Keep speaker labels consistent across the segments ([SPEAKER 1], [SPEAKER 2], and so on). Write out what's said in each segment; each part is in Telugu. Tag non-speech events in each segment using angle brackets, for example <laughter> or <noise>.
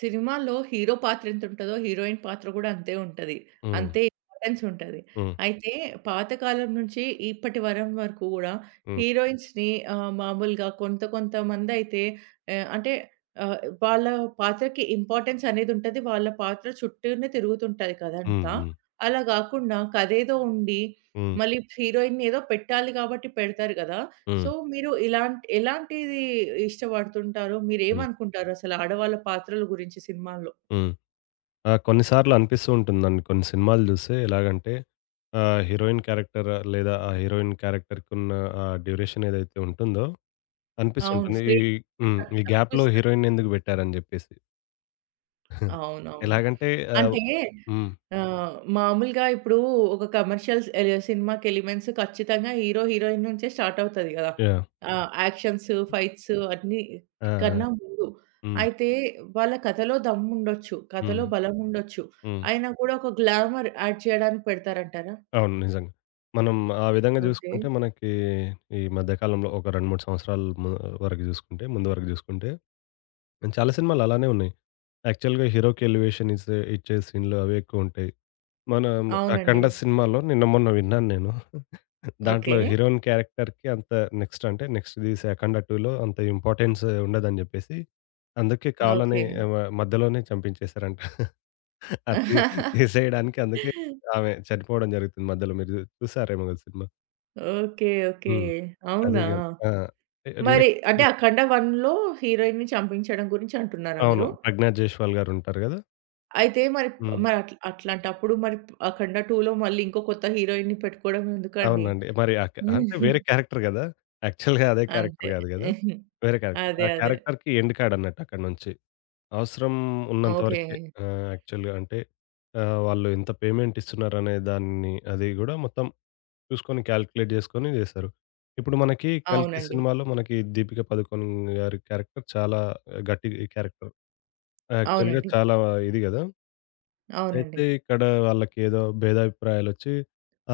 [SPEAKER 1] సినిమాలో హీరో పాత్ర ఎంతుంటదో, హీరోయిన్ పాత్ర గూడా అంతే ఉంటది.
[SPEAKER 2] హ్మ్.
[SPEAKER 1] అంతే ఇంపార్టెన్స్ ఉంటది.
[SPEAKER 2] హ్మ్.
[SPEAKER 1] అయితే పాతకాలం నుంచి ఇప్పటి వరం వరకు గూడా
[SPEAKER 2] హ్మ్.
[SPEAKER 1] హీరోయిన్స్‌ని మామూలుగా కొంత కొంతమందైతే ఆహ్, అంటే ఆహ్, వాళ్ళ పాత్రకి ఇంపార్టెన్స్ అనేదుంటది. వాళ్ళ పాత్ర చుట్టూనే తిరుగుతుంటది
[SPEAKER 2] హ్మ్.
[SPEAKER 1] కథంతా.
[SPEAKER 2] హ్మ్.
[SPEAKER 1] అలా గాకుండా కథేదో ఉండి
[SPEAKER 2] హ్మ్.
[SPEAKER 1] మళ్ళీ హీరోయిన్‌ని ఏదో పెట్టాలి కాబట్టి పెడతారు గదా!
[SPEAKER 2] హ్మ్.
[SPEAKER 1] సో, మీరు ఎలాంటిది ఇష్టపడుతుంటారో,
[SPEAKER 2] హ్మ్.
[SPEAKER 1] మీరేమనుకుంటారు అసలు ఆడవాళ్ళ పాత్రల గురించి సినిమాల్లో?
[SPEAKER 2] హ్మ్. ఆ! కొన్ని సార్లు అనిపిస్తూ ఉంటుందండి. కొన్ని సినిమాలు జూస్తే ఎలాగంటే హీరోయిన్ క్యారెక్టర్ లేదా ఆ హీరోయిన్ క్యారెక్టర్‌కున్న ఆ డ్యూరేషన్ ఏదైతే ఉంటుందో
[SPEAKER 1] అవును.
[SPEAKER 2] అనిపిస్తుంటుంది. ఈ
[SPEAKER 1] స్క్రీన్
[SPEAKER 2] హ్మ్.
[SPEAKER 1] త
[SPEAKER 2] ఈ గ్యాప్‌లో
[SPEAKER 1] తక్కువిస్తారు.
[SPEAKER 2] హీరోయిన్‌ని ఎందుకు బెట్టారని జెప్పేసి.
[SPEAKER 1] అవునవును.
[SPEAKER 2] ఎలాగంటే ఆహ్
[SPEAKER 1] అంటే
[SPEAKER 2] హ్మ్.
[SPEAKER 1] మామూలుగా ఇప్పుడు ఒక కమర్షియల్స్ ఎ సినిమాకి ఎలిమెంట్స్ ఖచ్చితంగా హీరో, హీరోయిన్ నుంచే స్టార్ట్ అవుతది గదా!
[SPEAKER 2] యాహ్!
[SPEAKER 1] యాక్షన్స్, ఫైట్స్ అన్నీ
[SPEAKER 2] ఆ! ఆ!
[SPEAKER 1] కన్నా ముందు.
[SPEAKER 2] హ్మ్.
[SPEAKER 1] అయితే వాళ్ళ కథలో దమ్ముండొచ్చు, కథలో
[SPEAKER 2] హ్మ్.
[SPEAKER 1] బలముండొచ్చు.
[SPEAKER 2] హ్మ్.
[SPEAKER 1] అయినా కూడా ఒక గ్లామర్ యాడ్ చేయడానికి పెడతారంటారా?
[SPEAKER 2] అవును, నిజంగా. మనం ఆ విధంగా
[SPEAKER 1] ఓకే.
[SPEAKER 2] జూసుకుంటే మనకి ఈ మధ్య కాలంలో ఒక 2, 3 సంవత్సరాల వరకు జూసుకుంటే ముందు వరకు జూసుకుంటే చాలా సినిమాలు అలానే ఉన్నాయి. యాక్చువల్‌గా హీరోకి ఎలివేషన్ ఇచ్చే సీన్‌లు అవే ఎక్కువుంటాయి. మన
[SPEAKER 1] అవునండి.
[SPEAKER 2] అఖండ సినిమాలో నిన్న మొన్న విన్నాను నేను. దాంట్లో
[SPEAKER 1] ఓకే.
[SPEAKER 2] హీరోయిన్ క్యారెక్టర్‌కి అంత నెక్స్ట్ అంటే నెక్స్ట్ తీసే 'అఖండ 2'లో అంత ఇంపార్టెన్స్ ఉండదని జెప్పేసి, అందుకే కావాలని
[SPEAKER 1] ఓకే.
[SPEAKER 2] మధ్యలోనే చంపించేసారంట. అది తీసేయడానికి అందుకే ఆమె చనిపోవడం జరుగుతుంది మధ్యలో. మీరు చూసారేమో కదా సినిమా.
[SPEAKER 1] ఓకే. ఓకే.
[SPEAKER 2] హ్మ్.
[SPEAKER 1] <laughs>
[SPEAKER 2] అదే
[SPEAKER 1] అవునా?
[SPEAKER 2] గాని. ఆ!
[SPEAKER 1] మరి
[SPEAKER 2] నెక్స్ట్
[SPEAKER 1] అంటే 'అఖండ 1లో' హీరోయిన్‌ని చంపించడం గురించి అంటున్నారా
[SPEAKER 2] అవును.
[SPEAKER 1] మీరు?
[SPEAKER 2] ప్రజ్ఞా జైస్వాల్ గారుంటారు గదా!
[SPEAKER 1] అయితే మరి
[SPEAKER 2] హ్మ్.
[SPEAKER 1] మరి అట్లా అట్లాంటప్పుడు మరి 'అఖండ 2లో' మళ్ళీ ఇంకో కొత్త హీరోయిన్‌ని పెట్టుకోవడం ఎందుకండి?
[SPEAKER 2] అవునండి. మరి ఆ క
[SPEAKER 1] <laughs>
[SPEAKER 2] అంటే
[SPEAKER 1] హుహు.
[SPEAKER 2] వేరే క్యారెక్టర్ గదా! యాక్చువల్‌గా అదే క్యారెక్టర్
[SPEAKER 1] అంతే.
[SPEAKER 2] గాదు గదా! వేరే క్యారెక్టర్. ఆ
[SPEAKER 1] అదే. అదే.
[SPEAKER 2] క్యారెక్టర్‌కి ఎండ్ కార్డ్ అన్నట్టు అక్కడి నుంచి. అవసరం ఉన్నంత
[SPEAKER 1] ఓకే.
[SPEAKER 2] వరకే. యాక్చువల్‌గా అంటే వాళ్ళు ఎంత పేమెంట్ ఇస్తున్నారనే దాన్ని అది గూడా మొత్తం చూసుకొని కాలిక్యులేట్ జేసుకొని జేశారు. ఇప్పుడు మనకి 'కల్కి'
[SPEAKER 1] అవునండి.
[SPEAKER 2] సినిమాలో మనకి దీపిక పదుకొణ్ గారి క్యారెక్టర్ చాలా గట్టి క్యారెక్టర్. యాక్చువల్‌గా
[SPEAKER 1] అవునండి.
[SPEAKER 2] చాలా ఇది గదా!
[SPEAKER 1] అవునండి.
[SPEAKER 2] అయితే ఇక్కడ వాళ్ళకి ఏదో భేదాభిప్రాయాలొచ్చి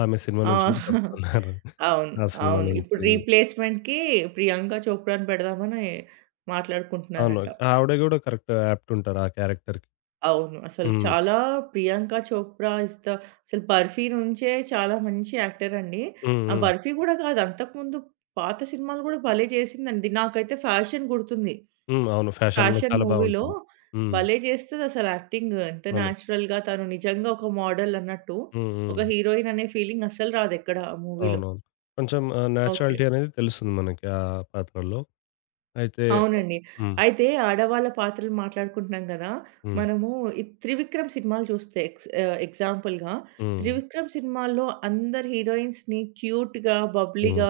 [SPEAKER 2] ఆమె సినిమా నుంచి గూడా
[SPEAKER 1] ఆ!
[SPEAKER 2] తప్పుకున్నారు.
[SPEAKER 1] అవును.
[SPEAKER 2] ఆ సినిమా
[SPEAKER 1] అవును. ఇప్పుడు
[SPEAKER 2] నుంచి.
[SPEAKER 1] రీప్లేస్‌మెంట్‌కి ప్రియాంక చోప్రాని పెడదామని
[SPEAKER 2] అవును.
[SPEAKER 1] మాట్లాడుకుంటున్నారంట.
[SPEAKER 2] ఆవిడ గూడా కరెక్ట్ యాప్ట్ ఉంటారు ఆ క్యారెక్టర్‌కి.
[SPEAKER 1] అవును. అసలు
[SPEAKER 2] హ్మ్.
[SPEAKER 1] చాలా ప్రియాంక చోప్రా ఈస్ ద అసలు 'బర్ఫీ' నుంచే చాలా మంచి యాక్టర్ అండి.
[SPEAKER 2] హ్మ్.
[SPEAKER 1] ఆ
[SPEAKER 2] హ్మ్.
[SPEAKER 1] 'బర్ఫీ' గూడా కాదు అంతకుముందు పాత సినిమాలు గూడా భలే చేసిందండి. నాకైతే 'ఫ్యాషన్' గుర్తుంది.
[SPEAKER 2] హ్మ్. అవును, ఫ్యాషన్‌లో
[SPEAKER 1] 'ఫ్యాషన్'
[SPEAKER 2] చాలా
[SPEAKER 1] మూవీలో
[SPEAKER 2] బావుంటుంది. హ్మ్.
[SPEAKER 1] భలే చేస్తదసలు యాక్టింగ్. ఎంత
[SPEAKER 2] అవును.
[SPEAKER 1] నేచురల్‌గా తను నిజంగా ఒక మోడల్ అన్నట్టు.
[SPEAKER 2] హ్మ్.
[SPEAKER 1] ఒక
[SPEAKER 2] హ్మ్.
[SPEAKER 1] హీరోయిన్ అనే ఫీలింగ్ అస్సలు రాదెక్కడ ఆ మూవీలో.
[SPEAKER 2] అవునవును. కొంచెం
[SPEAKER 1] ఓకే.
[SPEAKER 2] నేచురాలిటీ అనేది తెలుస్తుంది మనకి ఆ పాత్రలో. అయితే
[SPEAKER 1] అవునండి.
[SPEAKER 2] హ్మ్.
[SPEAKER 1] అయితే ఆడవాళ్ళ పాత్రలు మాట్లాడుకుంటున్నాం గదా!
[SPEAKER 2] హ్మ్.
[SPEAKER 1] మనము ఈ 'త్రివిక్రమ్' సినిమాలు చూస్తే ఎగ్జాంపుల్‌గా
[SPEAKER 2] హ్మ్.
[SPEAKER 1] 'త్రివిక్రమ్' సినిమాల్లో అందరి హీరోయిన్స్‌ని క్యూట్‌గా,
[SPEAKER 2] హ్మ్.
[SPEAKER 1] బబ్లీగా,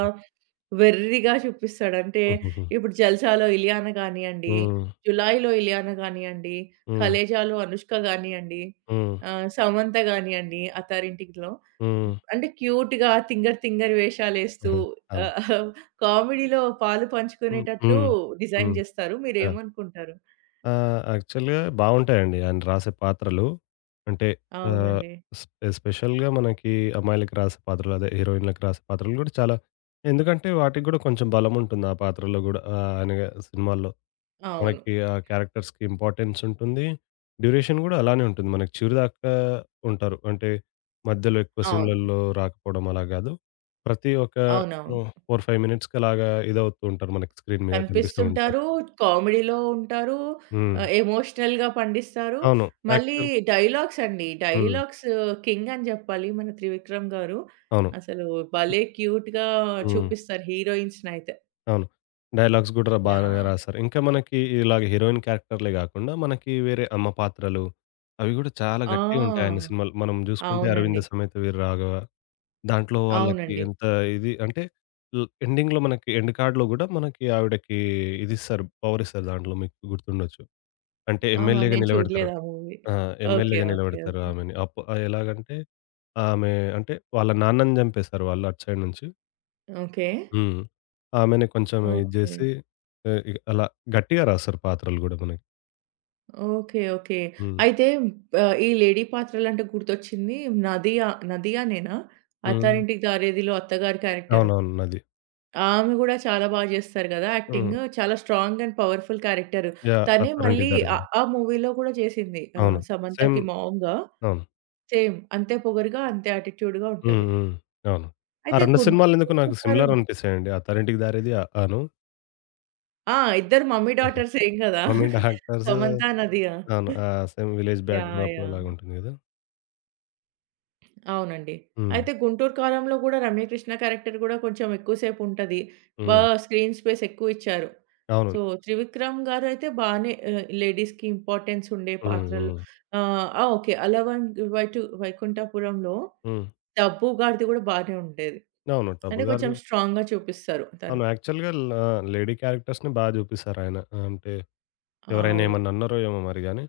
[SPEAKER 1] వెర్రిగా చూపిస్తాడు. అంటే
[SPEAKER 2] హుహుహు.
[SPEAKER 1] ఇప్పుడు 'జల్సాలో' ఇలియానా గానియండి,
[SPEAKER 2] హ్మ్.
[SPEAKER 1] 'జులాయిలో' ఇలియానా గానియండి,
[SPEAKER 2] హ్మ్.
[SPEAKER 1] 'కలేజాలో' అనుష్క గానియండి,
[SPEAKER 2] హ్మ్.
[SPEAKER 1] 'సమంత' గానియండి 'అత్తారింటికిలో'
[SPEAKER 2] హ్మ్.
[SPEAKER 1] అంటే క్యూట్‌గా, తింగర్ తింగరి వేషాలేస్తూ
[SPEAKER 2] ఆహా! అవును.
[SPEAKER 1] ఆహ్, కామెడీలో పాలు
[SPEAKER 2] హ్మ్.
[SPEAKER 1] పంచుకునేటట్టు
[SPEAKER 2] హ్మ్.
[SPEAKER 1] డిజైన్
[SPEAKER 2] హ్మ్.
[SPEAKER 1] జేస్తారు.
[SPEAKER 2] యాహ్!
[SPEAKER 1] మీరేమనుకుంటారు?
[SPEAKER 2] ఆ! యాక్చువల్‌గా బావుంటాయండి. ఆయన రాసే పాత్రలు. అంటే ఆహ్,
[SPEAKER 1] అవునండి.
[SPEAKER 2] ఎస్పెషల్‌గా మనకి అమ్మాయిలకి రాసే పాత్రలు అదే హీరోయిన్‌లకి రాసే పాత్రలు గూడా చాలా ఎందుకంటే వాటికి గూడా కొంచెం బలముంటుంది ఆ పాత్రలో గూడా. ఆయన సినిమాల్లో.
[SPEAKER 1] అవును.
[SPEAKER 2] మనకి ఆ క్యారెక్టర్స్‌కి ఇంపార్టెన్స్ ఉంటుంది. డ్యూరేషన్ గూడా అలానే ఉంటుంది. మనకి చివరి దాకా ఉంటారు. అంటే మధ్యలో ఎక్కువ
[SPEAKER 1] అవును.
[SPEAKER 2] సీన్‌లలో రాకపోవడం అలా గాదు. ప్రతి ఒక్క
[SPEAKER 1] అవునవును.
[SPEAKER 2] 4, 5 మినిట్స్‌కి అలాగా ఇదవుతూ ఉంటారు. మనకి స్క్రీన్ మీద కనిపిస్తూ ఉంటారు.
[SPEAKER 1] కనిపిస్తుంటారు. కామెడీలో ఉంటారు.
[SPEAKER 2] హ్మ్.
[SPEAKER 1] ఎమోషనల్‌గా పండిస్తారు.
[SPEAKER 2] అవును.
[SPEAKER 1] మళ్ళీ
[SPEAKER 2] యాక్చువల్
[SPEAKER 1] డైలాగ్స్ అండి.
[SPEAKER 2] హ్మ్.
[SPEAKER 1] డైలాగ్స్ కింగ్ అని జెప్పాలి మన త్రివిక్రమ్ గారు.
[SPEAKER 2] అవును.
[SPEAKER 1] అసలు భలే క్యూట్‌గా
[SPEAKER 2] హ్మ్.
[SPEAKER 1] చూపిస్తారు హీరోయిన్స్‌నైతే.
[SPEAKER 2] అవును. డైలాగ్స్ గూడా బానే
[SPEAKER 1] యాహ్!
[SPEAKER 2] రాశారు. ఇంకా మనకి ఇలాగ హీరోయిన్ క్యారెక్టర్‌లే గాకుండా, మనకి వేరే అమ్మ పాత్రలు అవి గూడా చాలా గట్టిగా ఉంటాయి ఆయన
[SPEAKER 1] ఆ!
[SPEAKER 2] సినిమాలు. మనం జూసుకుంటే 'అరవింద
[SPEAKER 1] అవునండి.
[SPEAKER 2] సమేత వీర రాఘవ' దాంట్లో వాళ్ళకి
[SPEAKER 1] అవునండి.
[SPEAKER 2] ఎంత ఇది అంటే ఎండింగ్‌లో మనకి ఎండ్ కార్డ్‌లో గూడా మనకి ఆవిడకి ఇదిస్తారు. పవర్ ఇస్తారు దాంట్లో మీకు గుర్తుండొచ్చు. అంటే
[SPEAKER 1] ఆహా!
[SPEAKER 2] ఎమ్మెల్యేగా
[SPEAKER 1] నేను
[SPEAKER 2] నిలబెడతారు.
[SPEAKER 1] చూడలేదు ఆ మూవీ.
[SPEAKER 2] ఆ!
[SPEAKER 1] ఓకే.
[SPEAKER 2] ఎమ్మెల్యేగా
[SPEAKER 1] ఓకే.
[SPEAKER 2] నిలబెడతారు
[SPEAKER 1] ఓకే.
[SPEAKER 2] ఆమెని. అప్ ఎలాగంటే ఆమె అంటే వాళ్ళ నాన్నని జంపేస్తారు వాళ్ళు అటు సైడ్ నుంచి.
[SPEAKER 1] ఓకే.
[SPEAKER 2] హ్మ్. ఆమెనే కొంచెం ఇది
[SPEAKER 1] ఓకే.
[SPEAKER 2] జేసి ఇగ అలా గట్టిగా రాస్తారు పాత్రలు గూడా మనకి.
[SPEAKER 1] ఓకే. ఓకే.
[SPEAKER 2] హ్మ్.
[SPEAKER 1] అయితే ఈ లేడీ పాత్రలంటే గుర్తొచ్చింది 'నదియా' నేనా?
[SPEAKER 2] హ్మ్.
[SPEAKER 1] 'అత్తారింటికి దారేదిలో' అత్తగారి క్యారెక్టర్.
[SPEAKER 2] అవునవును. నది.
[SPEAKER 1] ఆమె గూడా చాలా బా జేస్తారు గదా!
[SPEAKER 2] హ్మ్.
[SPEAKER 1] యాక్టింగ్. చాలా strong and powerful character.
[SPEAKER 2] Yeah!
[SPEAKER 1] తనే
[SPEAKER 2] 'అత్తారింటికి
[SPEAKER 1] మళ్ళీ
[SPEAKER 2] దారేదిలో'
[SPEAKER 1] ఆ మూవీలో గూడా చేసింది.
[SPEAKER 2] అవును. సేమ్
[SPEAKER 1] సమంతకి మామ్‌గా
[SPEAKER 2] అవును.
[SPEAKER 1] సేమ్ అంతే పొగరుగా, అంతే యాటిట్యూడ్‌గా
[SPEAKER 2] హ్మ్.
[SPEAKER 1] ఉంటది.
[SPEAKER 2] హ్మ్. అవును. ఆ
[SPEAKER 1] అయితే
[SPEAKER 2] 2 సినిమాలెందుకో నాకు
[SPEAKER 1] గుంటూరు
[SPEAKER 2] సిమిలర్
[SPEAKER 1] గారుని
[SPEAKER 2] అనిపిస్తాయండి. 'అత్తారింటికి దారేది' అను.
[SPEAKER 1] ఆ! ఇద్దరు మమ్మీ డాటర్సేం గదా!
[SPEAKER 2] Mummy doctors
[SPEAKER 1] Samantha, Nadiya.
[SPEAKER 2] అవును. ఆ! Same village back
[SPEAKER 1] yeah!
[SPEAKER 2] డ్రాప్‌లో
[SPEAKER 1] యాహ్!
[SPEAKER 2] అలాగుంటుంది గదా!
[SPEAKER 1] అవునండి.
[SPEAKER 2] హ్మ్.
[SPEAKER 1] అయితే 'గుంటూరు కారంలో' గూడా రమ్యకృష్ణ క్యారెక్టర్ గూడా కొంచెం ఎక్కువ సేపుంటది. బా
[SPEAKER 2] హ్మ్.
[SPEAKER 1] స్క్రీన్ స్పేస్ ఎక్కువిచ్చారు.
[SPEAKER 2] అవును.
[SPEAKER 1] సో, త్రివిక్రమ్ గారైతే బానే లేడీస్‌కి ఇంపార్టెన్స్ ఉండే
[SPEAKER 2] హ్మ్.
[SPEAKER 1] పాత్రలు
[SPEAKER 2] హ్మ్.
[SPEAKER 1] ఆ! ఓకే. వైటు వైకుంఠపురంలో'
[SPEAKER 2] హ్మ్.
[SPEAKER 1] డబ్బు గారిది గూడా బానే ఉండేది.
[SPEAKER 2] అవును.
[SPEAKER 1] అంటే
[SPEAKER 2] 'టబ్బు' గారిది
[SPEAKER 1] కొంచెం స్ట్రాంగ్‌గా చూపిస్తారు తను.
[SPEAKER 2] అవును. యాక్చువల్‌గా లేడీ క్యారెక్టర్స్‌ని బా జూపిస్తారాయన. అంటే ఎవరైనా
[SPEAKER 1] అవును.
[SPEAKER 2] ఏమన్నా అన్నారో ఏమో మరి గాని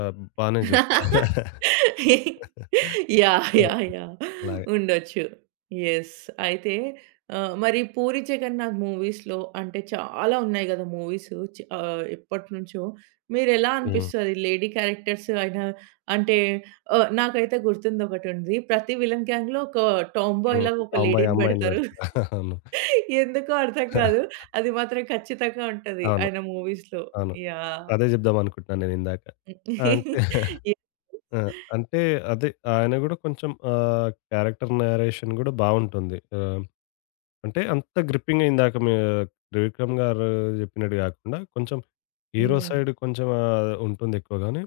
[SPEAKER 2] ఆహ్, బానే చూపిస్తారు.
[SPEAKER 1] <laughs>
[SPEAKER 2] <laughs>
[SPEAKER 1] యాహ్!
[SPEAKER 2] ఆ!
[SPEAKER 1] యాహ్! యాహ్!
[SPEAKER 2] అలాగే.
[SPEAKER 1] ఉండొచ్చు. యెస్. అయితే మరి 'పూరి జగన్నాథ్' మూవీస్‌లో అంటే చాలా ఉన్నాయి గదా! మూవీసు ఎప్పటినుంచో మీరెలా
[SPEAKER 2] హ్మ్.
[SPEAKER 1] అనిపిస్తది లేడీ క్యారెక్టర్స్ అయినా అంటే నాకైతే గుర్తుందొకటుంది. ప్రతి విలన్ గ్యాంగ్‌లో ఒక టామ్ బాయ్
[SPEAKER 2] హ్మ్.
[SPEAKER 1] లాగా ఒక
[SPEAKER 2] టాంబాయ్
[SPEAKER 1] లేడీని
[SPEAKER 2] అమ్మాయిని
[SPEAKER 1] బెడతారు. <laughs>
[SPEAKER 2] పెడతారు.
[SPEAKER 1] ఎందుకో అర్థం
[SPEAKER 2] <laughs> అవును.
[SPEAKER 1] కాదు. అది మాత్రం ఖచ్చితంగా ఉంటది
[SPEAKER 2] అవును.
[SPEAKER 1] ఆయన మూవీస్‌లో.
[SPEAKER 2] అవును.
[SPEAKER 1] యాహ్!
[SPEAKER 2] అదే చెప్దాం అనుకుంటున్నాను నేనిందాక. అంటే
[SPEAKER 1] <laughs> యెస్.
[SPEAKER 2] ఆ! అంటే అదే ఆయన గూడా కొంచెం క్యారెక్టర్ నరేషన్ గూడా బావుంటుంది. అంటే అంత గ్రిప్పింగ్ ఇందాక మీ 'త్రివిక్రమ్' గారు చెప్పినట్టు గాకుండా కొంచెం హీరో
[SPEAKER 1] హ్మ్.
[SPEAKER 2] సైడ్ కొంచెం ఉంటుంది ఎక్కువ గానీ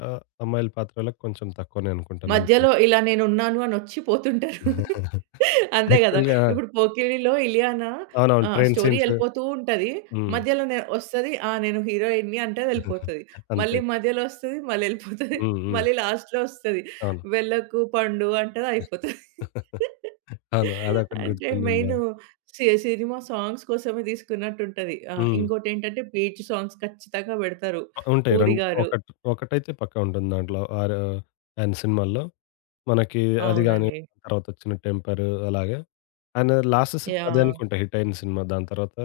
[SPEAKER 2] ఆహ్, అమ్మాయిల పాత్రలకు కొంచెం తక్కువనే అనుకుంటా నేను.
[SPEAKER 1] మధ్యలో ఇలా నేనున్నాను అనొచ్చి పోతుంటారు.
[SPEAKER 2] <laughs>
[SPEAKER 1] అంతే గదా!
[SPEAKER 2] యాక్చువల్‌గా
[SPEAKER 1] ఇప్పుడు 'పోకిరి'లో ఇలియానా
[SPEAKER 2] అవునవును. Train
[SPEAKER 1] story
[SPEAKER 2] scenes.
[SPEAKER 1] ఎళ్ళిపోతూ ఉంటది.
[SPEAKER 2] హ్మ్.
[SPEAKER 1] మధ్యలో నే ఒస్తది. ఆ! నేను హీరోయిన్‌ని అంటది
[SPEAKER 2] <laughs>
[SPEAKER 1] ఎళ్ళిపోతది.
[SPEAKER 2] అంతే.
[SPEAKER 1] మళ్ళీ మధ్యలో ఒస్తది. మళ్ళీ ఎళ్ళిపోతది.
[SPEAKER 2] హ్మ్. హ్మ్.
[SPEAKER 1] మళ్ళీ లాస్ట్‌లో ఒస్తది.
[SPEAKER 2] అవును.
[SPEAKER 1] వెళ్ళకు పండు అంటది అయిపోతది.
[SPEAKER 2] అవును. అదొకటి
[SPEAKER 1] అంటే
[SPEAKER 2] గుర్తుండింది
[SPEAKER 1] మెయిను
[SPEAKER 2] బాగా.
[SPEAKER 1] సినిమా సాంగ్స్ కోసమే తీసుకున్నట్టుంటది. ఆ!
[SPEAKER 2] హ్మ్.
[SPEAKER 1] ఇంకోటేంటంటే బీట్ సాంగ్స్ ఖచ్చితంగా బెడతారు
[SPEAKER 2] ఉంటాయి
[SPEAKER 1] పూరి
[SPEAKER 2] 2
[SPEAKER 1] గారు.
[SPEAKER 2] ఒకటి ఒకటైతే పక్కా ఉంటుంది దాంట్లో. ఆరు ఆయన సినిమాల్లో. మనకి అది గాని,
[SPEAKER 1] అవునండి.
[SPEAKER 2] తర్వాతొచ్చిన 'టెంపర్' అలాగే. ఆయన లాస్ట్ సినిమా అదే
[SPEAKER 1] యాహ్!
[SPEAKER 2] అనుకుంటా హిట్ అయిన సినిమా. దాని తర్వాత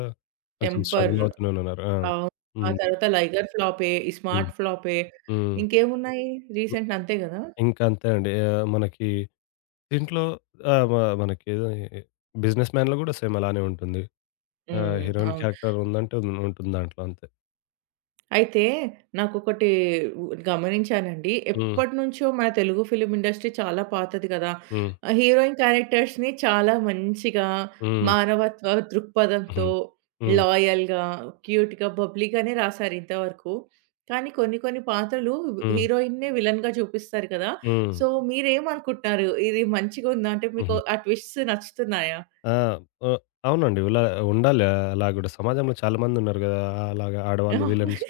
[SPEAKER 2] కొంచెం
[SPEAKER 1] టెంపర్.
[SPEAKER 2] స్ట్రగుల్ అవుతూనేనన్నారు. ఆ!
[SPEAKER 1] అవును. ఆ
[SPEAKER 2] హ్మ్.
[SPEAKER 1] తర్వాత 'లైగర్' ఫ్లాపే, ఈ
[SPEAKER 2] హ్మ్.
[SPEAKER 1] 'స్మార్ట్' ఫ్లాపే.
[SPEAKER 2] హ్మ్.
[SPEAKER 1] ఇంకేమున్నాయి రీసెంట్ అంతే గదా!
[SPEAKER 2] ఇంకా అంతే అండి. మనకి దీంట్లో ఆహ్, మ మనకి 'బిజినెస్ మ్యాన్'లో గూడా సేమ్ అలానే ఉంటుంది. ఆ!
[SPEAKER 1] హ్మ్.
[SPEAKER 2] హీరోయిన్
[SPEAKER 1] అవును.
[SPEAKER 2] క్యారెక్టర్ ఉందంటే ఉంటుంది దాంట్లో అంతే.
[SPEAKER 1] అయితే నాకొకటి ఉ గమనించానండి.
[SPEAKER 2] హ్మ్.
[SPEAKER 1] ఎప్పటినుంచో మన తెలుగు ఫిల్మ్ ఇండస్ట్రీ చాలా పాతది గదా!
[SPEAKER 2] హ్మ్.
[SPEAKER 1] హీరోయిన్ క్యారెక్టర్స్‌ని చాలా మంచిగా
[SPEAKER 2] హ్మ్.
[SPEAKER 1] మానవత్వ దృక్పథంతో,
[SPEAKER 2] హ్మ్. హ్మ్.
[SPEAKER 1] లాయల్‌గా, క్యూట్‌గా, బబ్లీగానే రాసారు ఇంతవరకు. కానీ కొన్ని కొన్ని పాత్రలు
[SPEAKER 2] హ్మ్.
[SPEAKER 1] హీరోయిన్‌నే విలన్‌గా చూపిస్తారు కదా!
[SPEAKER 2] హ్మ్.
[SPEAKER 1] సో మీరేమనుకుంటున్నారు? ఇది మంచిగుందా? అంటే మీకు
[SPEAKER 2] హుహు.
[SPEAKER 1] ఆ ట్విస్ట్స్ నచ్చుతున్నాయా?
[SPEAKER 2] ఆ! ఓహ్! అవునండి. ఇలా ఉండాలి. అలా గూడా సమాజంలో చాలా మందున్నారు గదా! అలాగా ఆడవాళ్ళు విలన్స్.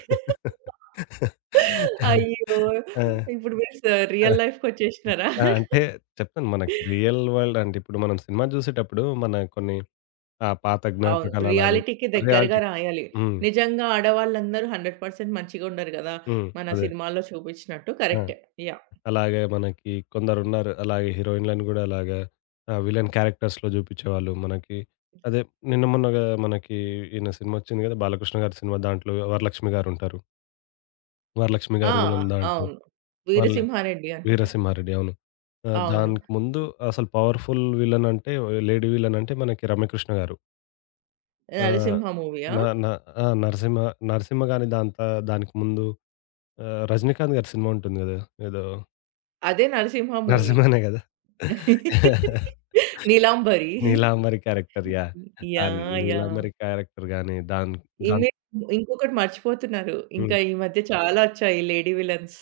[SPEAKER 1] అయ్యో!
[SPEAKER 2] ఆ!
[SPEAKER 1] ఇప్పుడు మీరు రియల్ లైఫ్‌కొచ్చేసినారా?
[SPEAKER 2] ఆ! అంటే చెప్తాను మనకి రియల్ వరల్డ్ అంటే ఇప్పుడు మనం సినిమా జూసేటప్పుడు మన కొన్ని ఆ పాత
[SPEAKER 1] అవును.
[SPEAKER 2] జ్ఞాపకాలు అలాగే
[SPEAKER 1] రియాలిటీకి దగ్గరగా
[SPEAKER 2] రియాలిటీ.
[SPEAKER 1] రాయాలి.
[SPEAKER 2] హ్మ్.
[SPEAKER 1] నిజంగా ఆడవాళ్ళందరూ 100% మంచిగుండరు గదా!
[SPEAKER 2] హ్మ్.
[SPEAKER 1] మన
[SPEAKER 2] అదే.
[SPEAKER 1] సినిమాల్లో చూపించినట్టు.
[SPEAKER 2] ఆ!
[SPEAKER 1] కరెక్టే. యాహ్!
[SPEAKER 2] అలాగే మనకి కొందరున్నారు. అలాగే హీరోయిన్‌లను గూడా అలాగా విలన్ క్యారెక్టర్స్‌లో జూపిచ్చేవాళ్ళు. మనకి అదే నిన్న మొన్నగా మనకి ఈయన సినిమా ఒచ్చింది గదా! బాలకృష్ణ గారి సినిమా దాంట్లో వరలక్ష్మి గారుంటారు. వరలక్ష్మి
[SPEAKER 1] ఆ!
[SPEAKER 2] గారు విలన్ దాంట్లో.
[SPEAKER 1] అవును.
[SPEAKER 2] మళ్ళీ
[SPEAKER 1] 'వీరసింహారెడ్డి' అనుకుంటా.
[SPEAKER 2] వీరసింహారెడ్డి అవును. ఆ!
[SPEAKER 1] అవును.
[SPEAKER 2] దానికి ముందు అసలు పవర్‌ఫుల్ విలన్ అంటే లేడీ విలన్ అంటే మనకి రమ్యకృష్ణ గారు. ఆహ్,
[SPEAKER 1] 'నరసింహ' మూవీయా?
[SPEAKER 2] న న ఆ! నరసింహ, నరసింహ గాని దానికి ముందు రజనీకాంత్ గారి సినిమా ఉంటుంది గదా! ఏదో
[SPEAKER 1] అదే 'నరసింహ' మూవీ.
[SPEAKER 2] నరసింహనే గదా!
[SPEAKER 1] <laughs> 'నీలాంబరి.'
[SPEAKER 2] Neelambari character yeah! ఆ! <laughs>
[SPEAKER 1] యాహ్! యాహ్!
[SPEAKER 2] నీలాంబరి క్యారెక్టర్ గాని దాన్ దాన్
[SPEAKER 1] ఇమ్మి ఇంకొకటి మర్చిపోతున్నారు.
[SPEAKER 2] హ్మ్.
[SPEAKER 1] ఇంకా ఈ మధ్య చాలా వచ్చాయి లేడీ విలన్స్.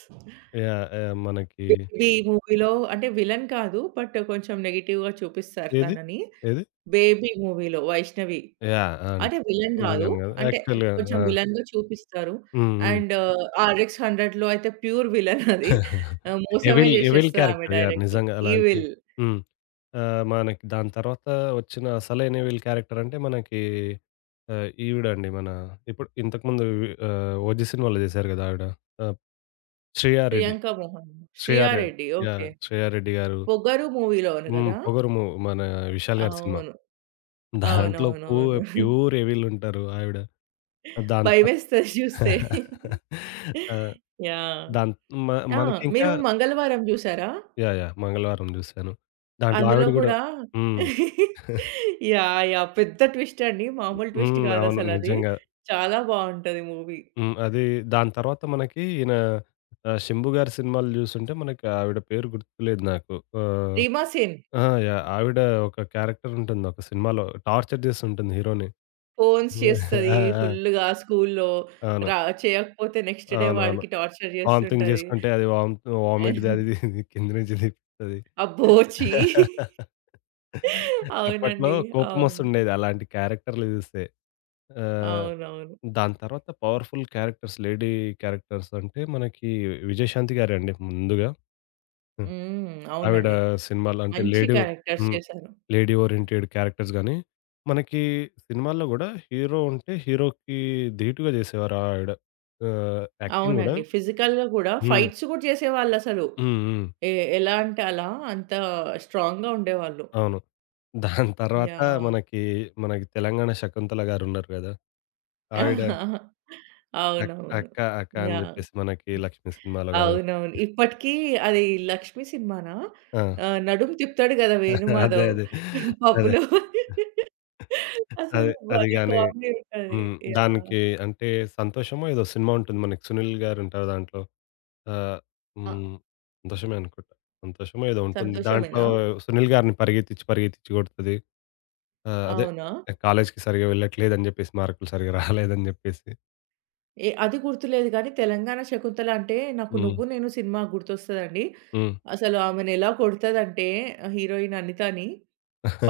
[SPEAKER 2] యాహ్! యాహ్! మనకి
[SPEAKER 1] 'బేబీ' మూవీలో అంటే విలన్ కాదు. బట్ కొంచెం నెగెటివ్‌గా చూపిస్తారు
[SPEAKER 2] ఏది?
[SPEAKER 1] తనని.
[SPEAKER 2] ఏది?
[SPEAKER 1] 'బేబీ' మూవీలో వైష్ణవి.
[SPEAKER 2] యాహ్! ఆ!
[SPEAKER 1] అంటే విలన్ కాదు.
[SPEAKER 2] విలన్ గాదు.
[SPEAKER 1] అంటే
[SPEAKER 2] యాక్చువల్‌గా
[SPEAKER 1] కొంచెం
[SPEAKER 2] ఆ!
[SPEAKER 1] విలన్‌గా చూపిస్తారు.
[SPEAKER 2] హ్మ్. హ్మ్.
[SPEAKER 1] అండ్ 'ఆర్ఎక్స్ హండ్రెడ్‌లో' అయితే ప్యూర్ విలన్ అది.
[SPEAKER 2] <laughs>
[SPEAKER 1] మోసమే
[SPEAKER 2] ఎవిల్ ఎవిల్
[SPEAKER 1] చేసేస్తది ఆమె
[SPEAKER 2] క్యారెక్టర్ యాహ్!
[SPEAKER 1] డైరెక్ట్.
[SPEAKER 2] నిజంగా అలాంటి
[SPEAKER 1] 'ఈవిల్'
[SPEAKER 2] హ్మ్. మనకి దాని తర్వాత వచ్చిన అసలైన ఎవిల్ క్యారెక్టర్ అంటే మనకి ఈవిడండి మన ఇప్పుడు ఇంతకుముందు 'ఓజీ' సినిమాలో చేశారు గదా! ఆవిడ. ఆహ్, శ్రేయారెడ్డి.
[SPEAKER 1] 'ప్రియాంక మోహన్', 'శ్రియా
[SPEAKER 2] శ్రేయారెడ్డి
[SPEAKER 1] రెడ్డి'
[SPEAKER 2] యాహ్!
[SPEAKER 1] ఓకే.
[SPEAKER 2] శ్రేయారెడ్డి గారు
[SPEAKER 1] 'పొగరు' మూవీలో అవును
[SPEAKER 2] హ్మ్.
[SPEAKER 1] కదా!
[SPEAKER 2] 'పొగరుమూ' మన విశాల్ గారి సినిమా.
[SPEAKER 1] అవును.
[SPEAKER 2] దాంట్లో పూ
[SPEAKER 1] అవునవునవును.
[SPEAKER 2] ప్యూర్ ఎవిలుంటారు ఆవిడ. దాని తర్
[SPEAKER 1] భయమేస్తది <laughs> చూస్తే.
[SPEAKER 2] ఆ!
[SPEAKER 1] యాహ్!
[SPEAKER 2] దాన్ మ
[SPEAKER 1] ఆ!
[SPEAKER 2] మనకింకా
[SPEAKER 1] మీరు 'మంగళవారం' జూసారా?
[SPEAKER 2] యాహ్! యాహ్! మంగళవారం జూశాను. దాంట్లో ఆవిడ
[SPEAKER 1] అందులో
[SPEAKER 2] గూడా
[SPEAKER 1] కూడా
[SPEAKER 2] హ్మ్.
[SPEAKER 1] యాహ్! యాహ్! పెద్ద ట్విస్ట్ అండి. మామూలు ట్విస్ట్
[SPEAKER 2] హ్మ్. అవును,
[SPEAKER 1] కాదసలది.
[SPEAKER 2] నిజంగా.
[SPEAKER 1] చాలా బావుంటది మూవీ.
[SPEAKER 2] హ్మ్. అది దాని తర్వాత మనకి ఈయన 'శంభు' గారి సినిమాలు జూసుంటే మనకి ఆవిడ పేరు గుర్తులేదు నాకు. ఆహ్
[SPEAKER 1] 'రీమా సేన్'
[SPEAKER 2] ఆ! యాహ్! ఆవిడ ఒక క్యారెక్టర్ ఉంటుంది ఒక సినిమాలో టార్చర్ జేస్తుంటుంది హీరోని.
[SPEAKER 1] ఫోన్స్ చేస్తది
[SPEAKER 2] ఆ! ఆ!
[SPEAKER 1] ఫుల్‌గా స్కూల్లో.
[SPEAKER 2] అవును.
[SPEAKER 1] రా చేయకపోతే నెక్స్ట్ డే
[SPEAKER 2] అవునవును.
[SPEAKER 1] వాడికి టార్చర్
[SPEAKER 2] వామిటింగ్
[SPEAKER 1] చేస్తుంటది.
[SPEAKER 2] జేసుకుంటే అది వామిట్‌ది అది ఇది కింద నుంచి తిప్పుతది.
[SPEAKER 1] అబ్బో! ఛీ!
[SPEAKER 2] అప్పట్లో
[SPEAKER 1] అవునండి. అవును.
[SPEAKER 2] కోపమొస్తుండేది అలాంటి క్యారెక్టర్‌లు జూస్తే. ఆహ్,
[SPEAKER 1] అవునవును.
[SPEAKER 2] దాని తర్వాత పవర్‌ఫుల్ క్యారెక్టర్స్ లేడీ క్యారెక్టర్స్ అంటే మనకి విజయశాంతి గారండి ముందుగా. హ్మ్.
[SPEAKER 1] హ్మ్.
[SPEAKER 2] ఆవిడ
[SPEAKER 1] అవునండి.
[SPEAKER 2] సినిమాలు అంటే
[SPEAKER 1] మంచి
[SPEAKER 2] లేడీ
[SPEAKER 1] క్యారెక్టర్స్
[SPEAKER 2] హ్మ్.
[SPEAKER 1] చేశారు.
[SPEAKER 2] లేడీ ఓరియెంటెడ్ క్యారెక్టర్స్ గానీ, మనకి సినిమాల్లో గూడా హీరో ఉంటే హీరోకి ధీటుగా జేసేవారు ఆవిడ. యాక్టింగ్ గూడా
[SPEAKER 1] అవునండి. ఫిజికల్‌గా గూడా
[SPEAKER 2] హ్మ్.
[SPEAKER 1] ఫైట్స్ గూడా చేసేవాళ్ళసలు.
[SPEAKER 2] హ్మ్. హ్మ్.
[SPEAKER 1] ఎ ఎలా అంటే అలా అంత స్ట్రాంగ్‌గా ఉండేవాళ్ళు.
[SPEAKER 2] అవును. దాని తర్వాత
[SPEAKER 1] యాహ్!
[SPEAKER 2] మనకి, మనకి తెలంగాణ శకుంతల గారున్నారు గదా! ఆవిడ
[SPEAKER 1] <laughs>
[SPEAKER 2] అక్
[SPEAKER 1] అవునవును.
[SPEAKER 2] అక్క, అక్క అని
[SPEAKER 1] యాహ్!
[SPEAKER 2] జెప్పేసి మనకి 'లక్ష్మి' సినిమాలో గాని
[SPEAKER 1] అవునవును. ఇప్పటికి అది 'లక్ష్మి' సినిమానా?
[SPEAKER 2] ఆ!
[SPEAKER 1] నడుము తిప్పుతాడు గదా!
[SPEAKER 2] <laughs> అదే.
[SPEAKER 1] వేణుమాధవ్
[SPEAKER 2] అదే. అదే.
[SPEAKER 1] పబ్‌లో.
[SPEAKER 2] అదే.
[SPEAKER 1] అసలు
[SPEAKER 2] అది
[SPEAKER 1] భలే
[SPEAKER 2] గాని
[SPEAKER 1] కామెడీ ఉంటది.
[SPEAKER 2] హ్మ్.
[SPEAKER 1] యాహ్!
[SPEAKER 2] దానికి అంటే 'సంతోషమో' ఏదో సినిమా ఉంటుంది మనకి 'సునీల్' గారుంటారు దాంట్లో. ఆహ్
[SPEAKER 1] ఆ!
[SPEAKER 2] హ్మ్. 'సంతోషమే' అనుకుంటా. 'సంతోషమో' ఏదో ఉంటుంది. దాంట్లో
[SPEAKER 1] సంతోషమేనా?
[SPEAKER 2] 'సునీల్' గారిని పరిగెత్తిచ్చి, పరిగెత్తిచ్చి గొడతది. ఆ! అదే
[SPEAKER 1] అవునా?
[SPEAKER 2] కాలేజ్‌కి సరిగ్గా వెళ్ళట్లేదని జెప్పేసి, మార్కులు సరిగ్గా రాలేదని జెప్పేసి.
[SPEAKER 1] ఏ అది గుర్తులేదు గానీ 'తెలంగాణ శకుంతల' అంటే నాకు
[SPEAKER 2] హ్మ్.
[SPEAKER 1] 'నువ్వు నేను' సినిమా గుర్తొస్తదండి.
[SPEAKER 2] హ్మ్.
[SPEAKER 1] అసలు ఆమెనెలా కొడతదంటే హీరోయిన్ అనితని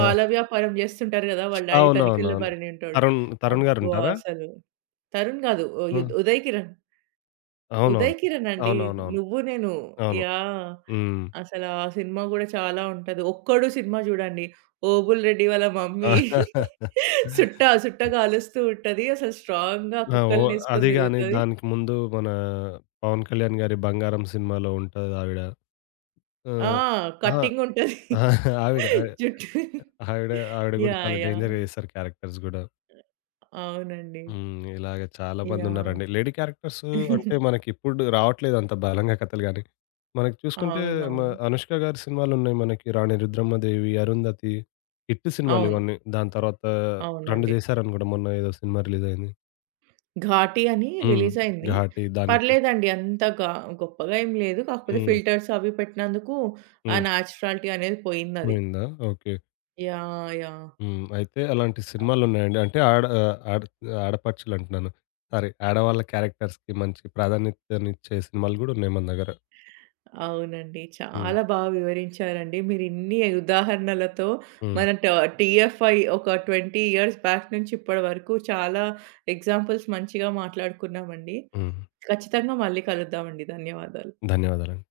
[SPEAKER 1] పాల వ్యాపారం జేస్తుంటారు గదా! వాళ్ళ డాడీ తనిఖీల్లో
[SPEAKER 2] అవునవునవును.
[SPEAKER 1] బరిణింటాడు.
[SPEAKER 2] తరుణ్
[SPEAKER 1] అబ్బా!
[SPEAKER 2] గారుంటారా?
[SPEAKER 1] అసలు తరుణ్ గాదు
[SPEAKER 2] హ్మ్.
[SPEAKER 1] ఉదయ్ కిరణ్.
[SPEAKER 2] అవునవును.
[SPEAKER 1] ఉదయ్ కిరణ్ అండి
[SPEAKER 2] అవునవునవును.
[SPEAKER 1] 'నువ్వు నేను.'
[SPEAKER 2] అవును.
[SPEAKER 1] యాహ్!
[SPEAKER 2] హ్మ్.
[SPEAKER 1] అసలు ఆ సినిమా గూడా చాలా ఉంటది. 'ఒక్కడు' సినిమా జూడండి. ఓబుల్ రెడ్డి వాళ్ళ మమ్మీ <laughs> సుట్ట సుట్ట గాలుస్తూ ఉంటది. అసలు స్ట్రాంగ్‌గా
[SPEAKER 2] ఆ! ఓ
[SPEAKER 1] కుక్కలనేసుకొని
[SPEAKER 2] అది గాని
[SPEAKER 1] తిరుగుతది.
[SPEAKER 2] దానికి ముందు మన 'పవన్ కళ్యాణ్' గారి 'బంగారం' సినిమాలో ఉంటదావిడ.
[SPEAKER 1] ఆ!
[SPEAKER 2] ఆహ్ అహా!
[SPEAKER 1] కట్టింగుంటది.
[SPEAKER 2] ఆవిడ
[SPEAKER 1] జుట్టు.
[SPEAKER 2] ఆవిడ ఆవిడ గూడా
[SPEAKER 1] యాహ్!
[SPEAKER 2] చాలా
[SPEAKER 1] యాహ్!
[SPEAKER 2] డేంజర్‌గా చేస్తారు క్యారెక్టర్స్ గూడా.
[SPEAKER 1] అవునండి.
[SPEAKER 2] హ్మ్. ఇలాగ చాలా
[SPEAKER 1] యాహ్!
[SPEAKER 2] మందున్నారండి. లేడీ క్యారెక్టర్స్ అంటే మనకిప్పుడు రావట్లేదు అంత బలంగా కథలు గాని. మనకి చూసుకుంటే మ
[SPEAKER 1] అవునవును.
[SPEAKER 2] 'అనుష్క' గారి సినిమాలున్నాయి మనకి 'రాణి రుద్రమ్మదేవి', 'అరుంధతి', 'హిట్'
[SPEAKER 1] అవును.
[SPEAKER 2] సినిమాలివన్నీ. దాని తర్వాత 2
[SPEAKER 1] అవునండి.
[SPEAKER 2] జేశారనుకుంట మొన్న ఏదో సినిమా రిలీజయింది.
[SPEAKER 1] 'ఘాటి' అని
[SPEAKER 2] హ్మ్.
[SPEAKER 1] రిలీజయింది.
[SPEAKER 2] 'ఘాటి' దానికి
[SPEAKER 1] పర్లేదండి. అంత గ గొప్పగా ఏం లేదు. కాకపోతే
[SPEAKER 2] హ్మ్.
[SPEAKER 1] ఫిల్టర్స్ అవి పెట్టినందుకు ఆ
[SPEAKER 2] హ్మ్.
[SPEAKER 1] నేచురాలిటీ అనేది పోయిందది.
[SPEAKER 2] పోయిందా? ఓకే.
[SPEAKER 1] యాహ్! యాహ్!
[SPEAKER 2] హ్మ్. అయితే అలాంటి సినిమాలున్నాయండి. అంటే ఆడ ఆడపడుచులంటున్నాను. సారీ. ఆడవాళ్ళ క్యారెక్టర్స్‌కి మంచి ప్రాధాన్యతనిచ్చే సినిమాలు గూడున్నాయి మన దగ్గర.
[SPEAKER 1] అవునండి.
[SPEAKER 2] హ్మ్.
[SPEAKER 1] చాలా బాగా వివరించారండి. మీరిన్ని ఉదాహరణలతో
[SPEAKER 2] హ్మ్.
[SPEAKER 1] మన టీఎఫ్ఐ ఒక 20 ఇయర్స్ బ్యాక్ నుంచి ఇప్పటి వరకు చాలా ఎగ్జాంపుల్స్ మంచిగా మాట్లాడుకున్నామండి.
[SPEAKER 2] హ్మ్.
[SPEAKER 1] ఖచ్చితంగా మళ్ళీ కలుద్దామండి. ధన్యవాదాలు.
[SPEAKER 2] ధన్యవాదాలండి.